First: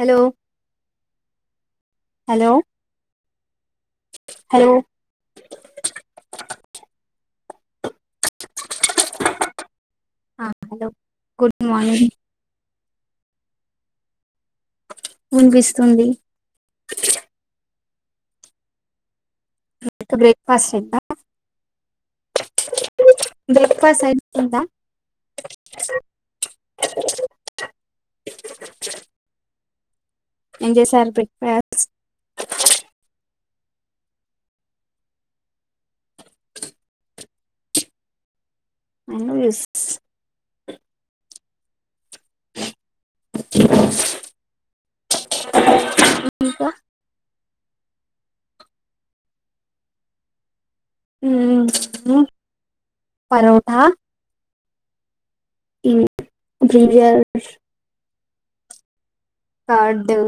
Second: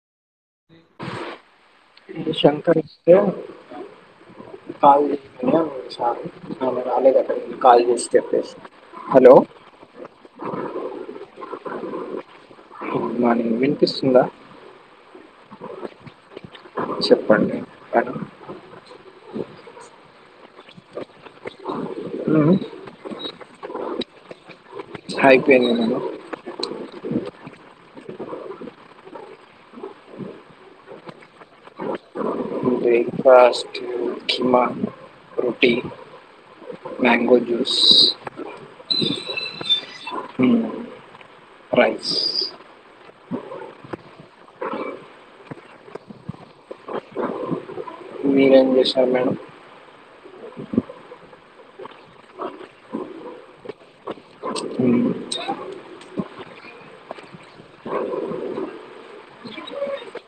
Hello ఇది hello Shankar వే hello కా చాల [unintelligible] కాల్ చేసి చెప్పేసి hello hello good morning morning వినిపిస్తుందా వినిపిస్తుంది చెప్పండి అ బ్రేక్ఫాస్ట్ అయిదా అ బ్రేక్ఫాస్ట్ అయిపోయింది అయిపోయింది అండి ఏం జైశారు breakfast breakfast keema రుటీ mango juice అనుస్ ప్రైస్ ఇంకా మీరేం చేశారు మేడం ఉమ్ మ్ పరోఠా ఉమ్ ఇ [unintelligible] కార్డు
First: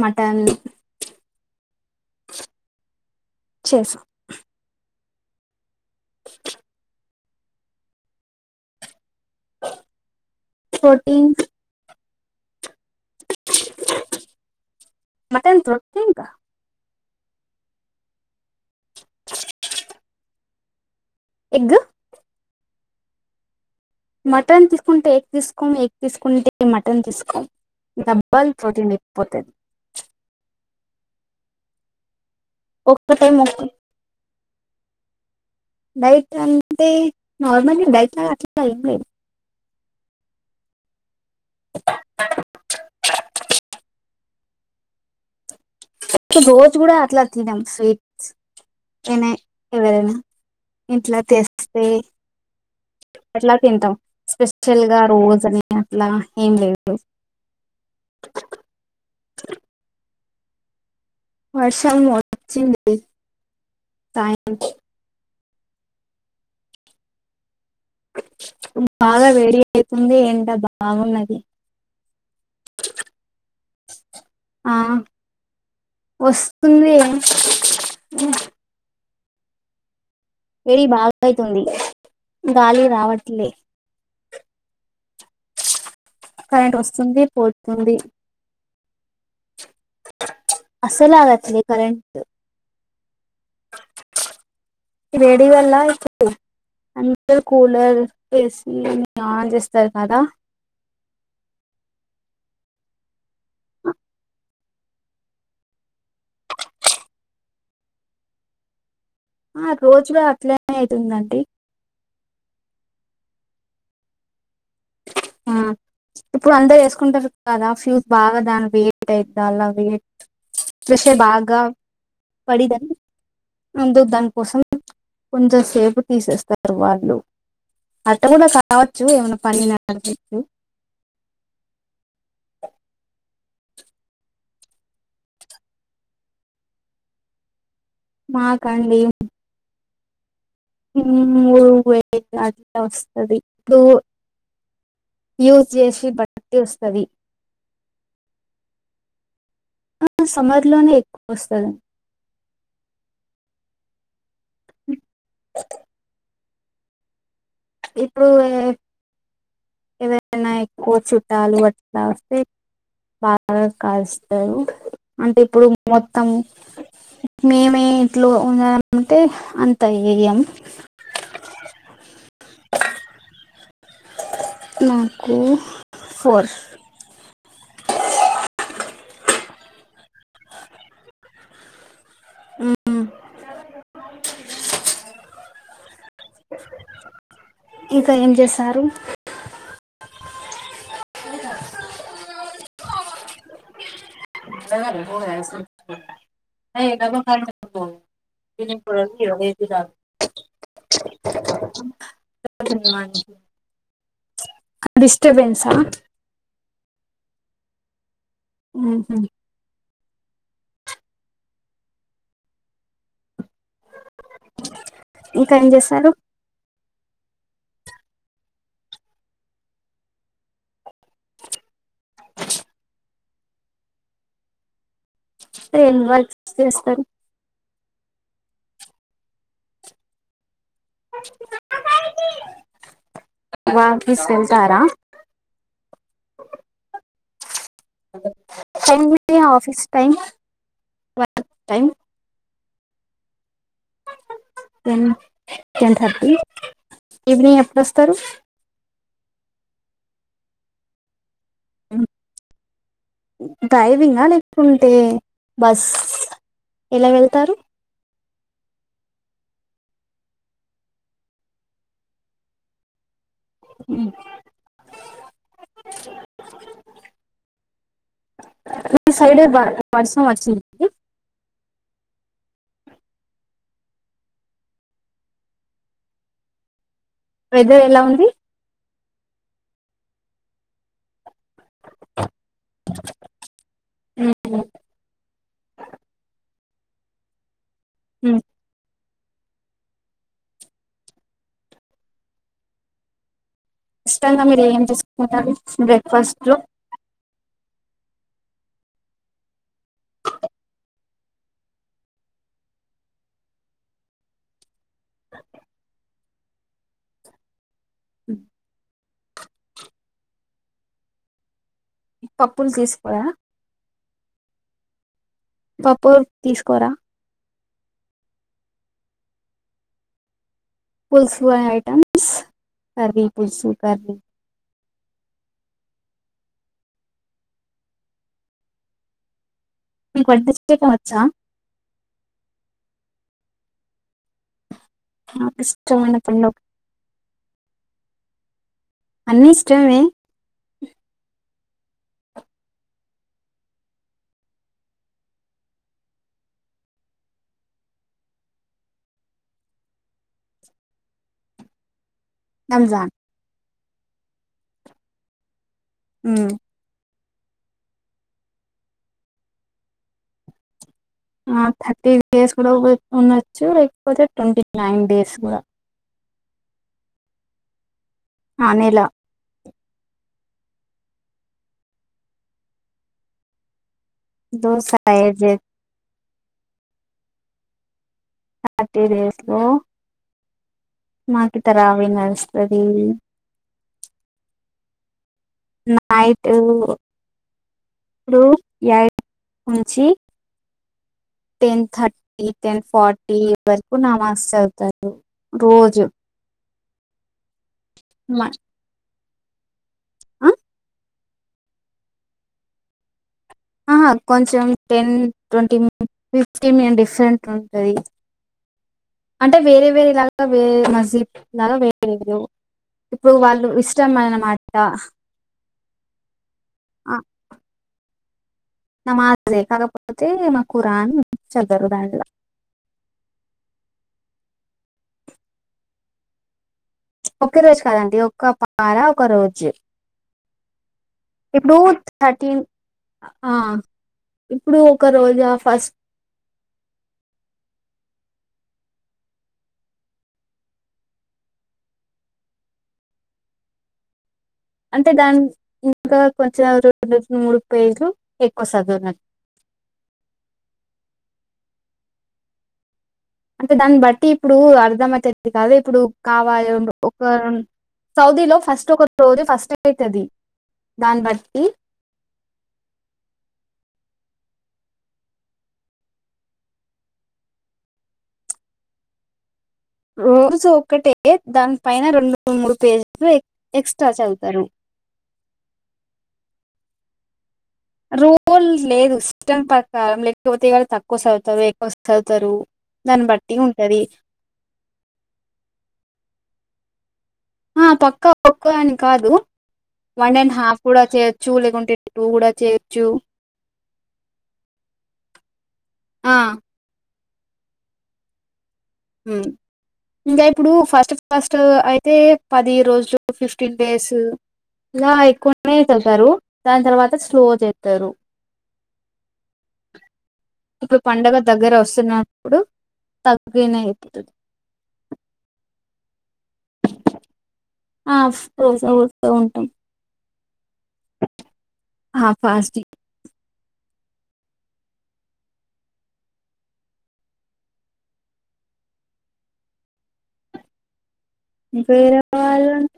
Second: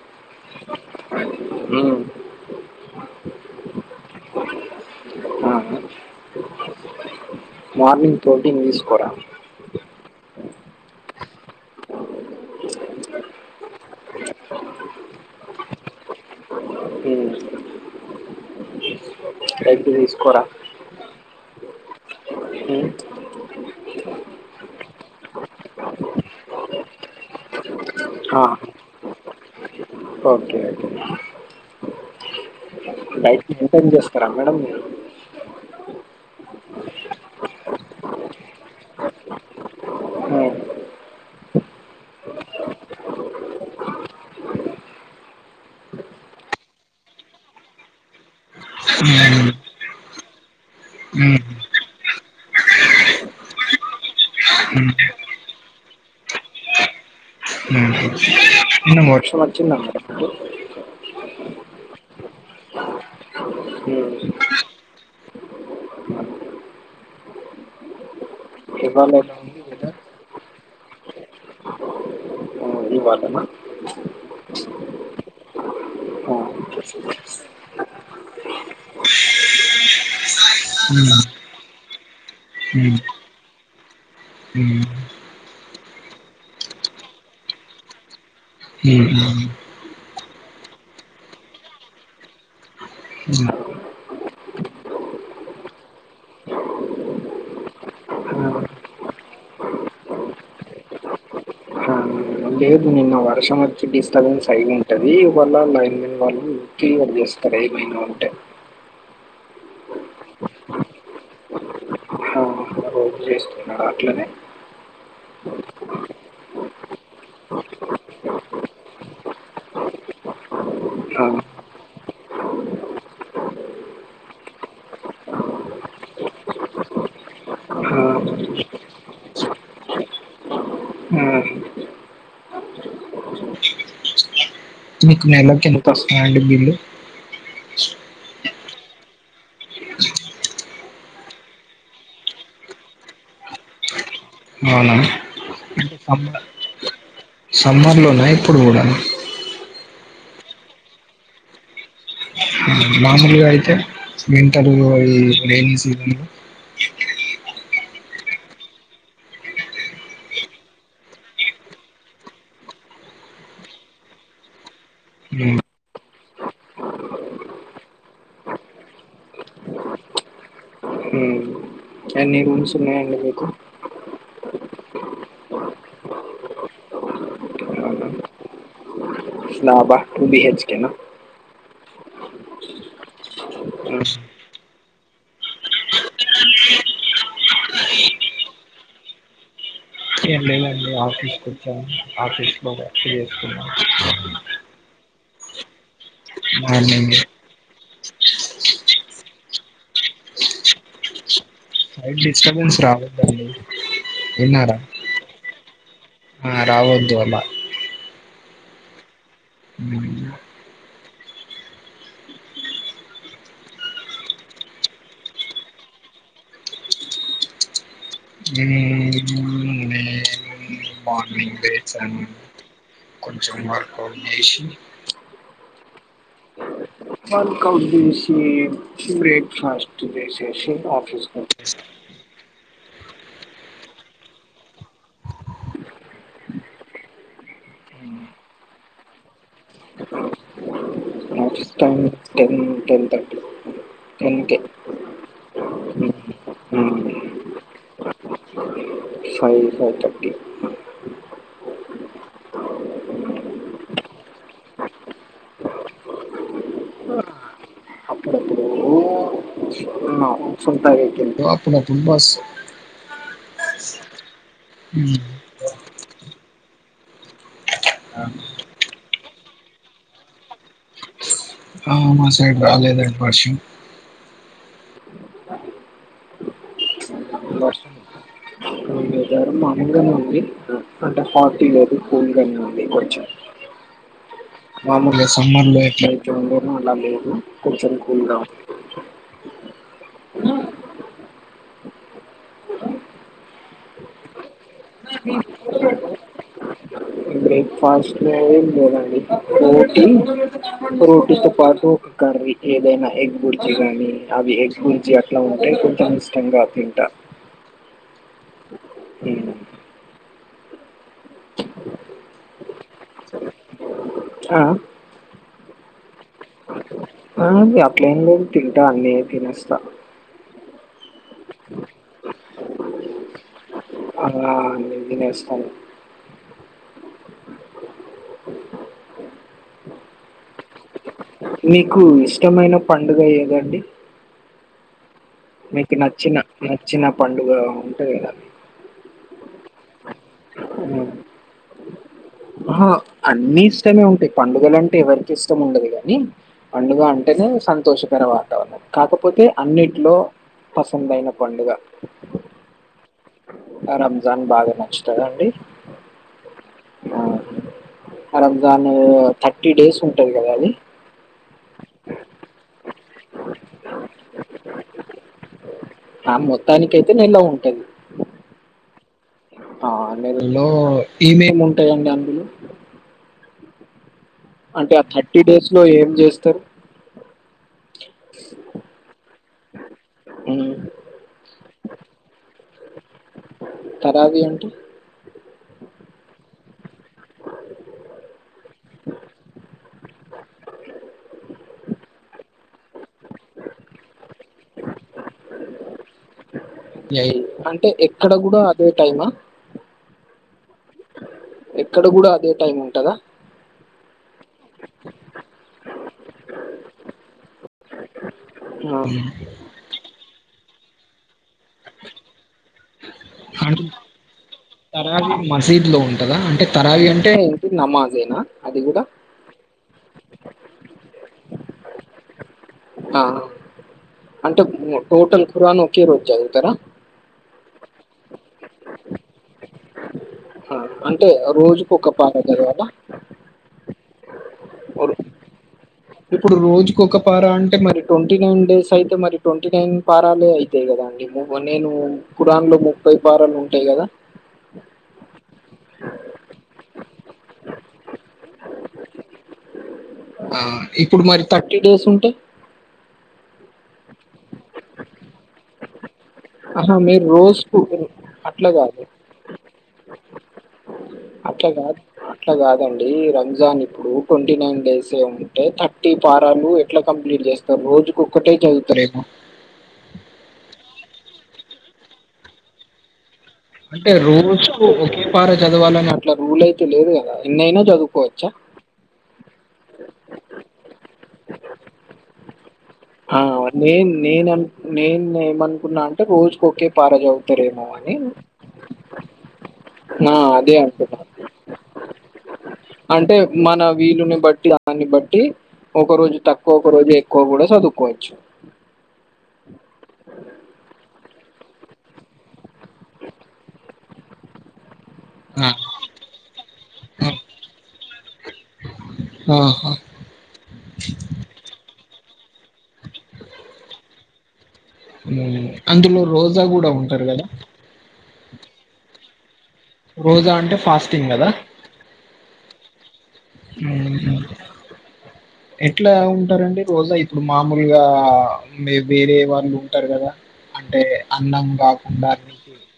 మటన్ మ్మ్. చేస ఆ. మార్నింగ్ తోటి తీసుకోరా ప్రోటీన్ మటన్ తో ఇంకా మ్మ్. ఎగ్ తీసుకోరా ఎగ్ మ్మ్. మటన్ తీసుకుంటే ఎగ్ తీసుకోం ఎగ్ తీసుకుంటే మటన్ తీసుకోం ఇ ఆ. దబ్బల్ ప్రతినిక పోతె ఓకే ఓకే ఒక్క ఎంటైం చేస్తారా మేడం డైట్ అంటే నార్మల్గా డైట్ అట్లా ఏం లేదు నిన్న [inaudible] రోజు కూడా అట్లా తినం స్వీట్స్ ఏనా ఎవరైనా ఇట్లా తెస్తే అట్లా తింటాం స్పెషల్ గా రోజు అని అట్లా ఏం లేదు నిన్న వర్షం వచ్చిందా మేడమ్ మీకు వర్షం వచ్చింది మీకు సాయంత్రం ఇవాళ ఎలా బాగా వేడి ఉంది వెదర్ అయితుంది ఏండా బాగున్నది [unintelligible] ఆ వస్తుంది వేడి బాగైతుంది గాలి రావట్లే కరెంట్ వస్తుంది పోతుంది అస్సాలవచినై కరెంటు హ్ వేడి వల్ల ఇచ్చట్టు అందరు కూలర్ ఏసీని ఆన్ చేస్తారు కదా [unintelligible] లేదు నిన్న వర్షం వచ్చి డిస్టర్బెన్స్ అయి ఉంటది ఇవాల్ల లైన్ మన్ వాళ్ళు క్లియర్ చేస్తారు. టైమ్ అయింది అంటే ఆ రోజు అట్లనే అయితుందండి ఆ, రోజు అట్లనే ఆ [inaudible] ఇప్పుడు అందరు వేసుకుంటారు. కదా ఫ్యూజ్ బాగా దాని వెయిట్ అయితే అలా వెయిట్ ఫ్రెషర్ ఆ, బాగా పడి దాని అందుకు దానికోసం కొంచెం సేపు తీసేస్తారు. వాళ్ళు ఆ, అట్ల కూడా కావచ్చు ఏమైనా పని ఉన్నట్లయితే [inaudible] ఆ, మీకు నెలకు ఎంత ఆస్తుందండీ బిల్లు మాకా అండి మూడు వేలు అంత వస్తది టూ అవునా అంత వస్తది సమ్మర్ లో నైయితే అప్పుడుగూడ సమ్మర్ లోనే ఎక్కువ వస్తది మామూలుగా అయితే వింటర్ లో రెయినీ సీజన్ లో ఇప్పుడు ఎవరైనా ఎక్కువ చుట్టాలు అట్లా వస్తే బాగా కాలుస్తారు అంటే ఉమ్, ఇప్పుడు మొత్తం మేమే ఇంట్లో ఉన్నా అంటే అంత వెయ్యం ఉమ్ ఎన్ని రూమ్స్ ఉన్నాయండీ మీకు మాకు ఫోర్ డాబా టూ బి హెచ్ కే నా [unintelligible] ఇంకా ఏం చేశారు ఏం లేదండి ఆఫీస్కి వచ్చాను ఆఫీస్లో వర్క్ చేసుకున్నాం మార్నింగ్ [unintelligible] [unintelligible] సైడ్ డిస్టర్బెన్స్ రావద్దండి విన్నారా డిస్టర్బెన్సా ఆ రావద్దు అలా ఉహు ఊ ఇంకా ఏం చేశారు నేను [unintelligible] కొంచెం వర్కవుట్ చేసి ఎండ్ వర్క్స్ చేస్తారు వర్కౌట్ దేసి బ్రేక్ఫాస్ట్ దేసి చేసి ఆఫీస్కు వచ్చేసా వఫీస్ వెళ్తారా ఏముంటాయి ఆఫీస్ టై వ time ten ten thirty ten కే టెన్ టెన్ థర్టీ ఉమ్ ఈవినింగ్ ఎప్పుడుొస్తారు ఫైయి ఫైయి థర్టీ డ్రైవింగ్ లేకుంటే బస్ ఎలా వెళ్తారు కొంచెం టైంకి వెళ్తే అప్పుడు అప్పుడు బస్ ఉ ఉ ఈ సైడ్ వర్ష వర్షం వచ్చింది ఆ మా సైడ్ రాలేదండి వర్షం వెదర్ వర్షం ఎలా ఉంది వెదర్ మామూలుగానే ఉంది అంటే హాట్ లేదు కూల్ గానే ఉంది కొంచెం మామూలుగా సమ్మర్ లో ఎట్లా అయితుందో అలా లేదు కొంచెం కూల్ గా ఉమ్. ఉంది ఇష్టంగా మీరు ఏం చేసుకుంటరు బ్రేక్ఫాస్ట్ లో ఉంది బ్రేక్ఫాస్ట్ లేదండి రోటీ రోటీతో పాటు ఒక కర్రీ ఏదైనా ఎగ్ బుర్కి గాని అవి ఎగ్ గుర్చ గ అట్లా ఉంటే కొంచం ఇష్టంగా తింట పప్పులు తీసుకోయా ఆఆ పప్పుర్ తీసుకోరా ఆ అట్ల ఏం లేదు తింటా అన్న తినేస్తా పుల్సూ ఆఐటమ్స్ కర్రీ పుల్సుూ కర్రీ అలా అన్నీ తినేస్తాను మీకు వంటే చెయ్యటం అచ్చా మీకు ఇష్టమైన పండుగ ఏదండి? నాకు మీకు ఇష్టమైన నచ్చిన పండుగ నచ్చిన పండుగ ఉంటది కదా. అన్నీ ఇష్టమే. అహా అన్ని ఇష్టమే ఉంటయి పండుగలు అంటే ఎవరికి ఇష్టం ఉండదు గాని, పండుగ అంటేనే సంతోషకర వాతావరణ, కాకపోతే అన్నింటిలో పసందయిన పండుగ జాన్ ఆ రంజాన్ బాగా నచ్చుతదండి. ఉమ్ రంజాను థర్టీ డేస్ ఉంటది కదా అది. ఆ థర్టీ డేస్ కూడా ఉ ఉండచ్చు, లేకపోతే ట్వంటీ నైన్ డేస్ గుడా ఆ మొత్తానికైతే నెల ఉంటది. ఆ నెల ఆ నెలలో ఏమేమి ఉంటదండి అందులో? అంటే ఆ థర్టీ సైడ్ డేస్ లో ఏం చేస్తరు? థర్టీ డేస్లో ఉమ్ మాకితరా అవి నర్సరీ తరావి అంటే నై టు ఇప్పుడు యై ద్ ఉంచి టెన్ థర్టీ టెన్ ఫార్టీ వరకు నమాజ్ చదువుతారు రోజు. యై అంటే ఎక్కడ మ- గుడా అదే టైమా? ఆ ఎక్కడ గుడా అదే టైముంటదా? ఆహా కొంచం ten twenty min fifteen min different ఉంటది. అంటే వేరే వేరే లాగా వే రే మసీద్ లాగా వేరు వేరు వాళ్ళు అంటే ఇష్టమైన నా తరావి మసీద్ లో ఉంటదా, అంటే తారావి ఆ, అంటే ఏంటి నమాజేనా? అది కూడా నమాజే కాకపోతే మాకు రాని చదరు బాడగ ఆ అంటే ఉ టోటల్ ఖురాన్ ఒకే రోజు చదువుతరా? ఒక్కరోజు కాదండి ఒక పార ఒక రోజు. ఆ, అంటే ఇప్పుడు రోజుకు ఒక పాట థర్టీన్ చదవాలా ఆ ఇప్పుడు ఒక్కరోజా ఫస్ ఇప్పుడు రోజుకి ఒక పార అంటే మరి ట్వంటీ నైన్ డేసైతే మరి, ట్వంటీ నైన్ పారాలే అయితయి కదా. ఇప్పుడు పో నేను కురాన్లో ముప్పై పారాలుంటయి కదా అంటే దాన్ ఇంకా కొంచం రెండేసి మూడు పేజులు ఎక్కువ సదుర్నాన్ ఉమ్ ఇప్పుడు మరి థర్టీ డేస్ ఉంటే? అంటే దాన్ని బట్టి ఇప్పుడు అర్ధమైతది కాదేప్పుడు కావాల్ రొండు ఆహా మీరు ఒక రొండ్ రోజుకు సౌదీ లో అట్లా ఫస్ట్ కాదు ఒక రోజు ఫాస్టేయితది. అట్లా కాద్ అట్లా కాదండి, రంజాన్ ఇప్పుడు ట్వంటీ నైన్ డేసే ఉంటయ్ థర్టీ పారాలు ఎట్లా కంప్లీట్ చేస్తరు, రోజుకొక్కటే చదువుతారేమో? రోజు ఒకటే దాని పైన రెండు మూడు పేజీలు ఎక్ అంటే రోజుకు ఒకే పార చదవాలని అట్లా రూలైతే లేదుగా? రూల్ లేదు, సిస్టం ప్రకారం లేకపోతే ఇయ్యాల తక్కువ సదువుతరు, ఎక్కువ సదువుతారు. ఆ నేన్ నేనా నేనేమనుకున్నా అంటే రోజు ఒకే కాడ చదువుతారేమో అని నువ్వే అని కాదు ఆ! వన్ అండ్ అదే హాఫ్ కూడా అనుకున్నా. చేయొచ్చు లేకుంటే టూ కూడా చేయొచ్చు అంటే మన వీలుని బట్టి అన్నాన్ని బట్టి ఒక ఆ రోజు తక్కువ ఒక రోజు ఎక్కువ కూడా చదువుకోవచ్చు ఉ ఇంకా ఇప్పుడు ఫస్ట్ క్లాస్ అయితే పది రోజులు ఫిఫ్టీన్ డేసు ఇలా ఆ! ఎక్కువనే చెప్తారు దాని తర్వాత స్లో చెప్తారు ఉ హు ఇప్పుడు పండగ దగ్గర వస్తున్న ఇప్పుడు తగ్గనే అయిపోతది ఉ అందులో రోజా కూడా ఉంటారు కదా ఆఫ్ రోజా క్లోజ ఉంటమ్ రోజా అంటే ఫాస్టింగ్ గదా ఫాస్టిక్ ఉ హు ఆ ఎట్లా ఉంటారండి రోజా ఇప్పుడు మామూలుగా మీ బీ వేరే వాళ్ళుంటారు గదా అంటే అన్నం వేరే కాకుండా టీ వాళ్ళు అంటే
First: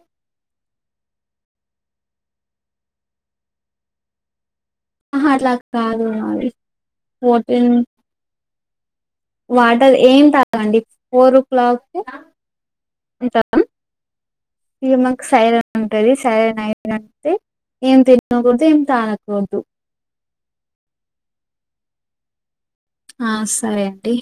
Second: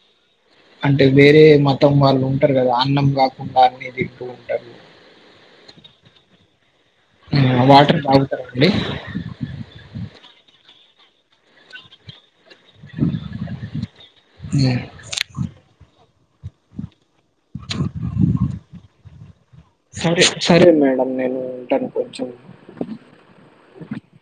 అంటే వేరే మతం వాళ్ళు ఉంటారు కదా అన్నం కాకుండా అని తింటూ ఉంటారు ఆహా అట్లా కాదు మవి వాటర్ తాగుతారండి వాటర్ ఏం తాగండి ఫోర్ ఓ క్లాక్ కీ ఉంటా అన్నం ఈ మాకు సైరన్ ఉంటది సైరన్ అయి అంటే ఏం తెలియకూడదు ఏం తానకూడదు సరే సరే మేడం నేను ఉంటాను కొంచెం ఆ సరే అండి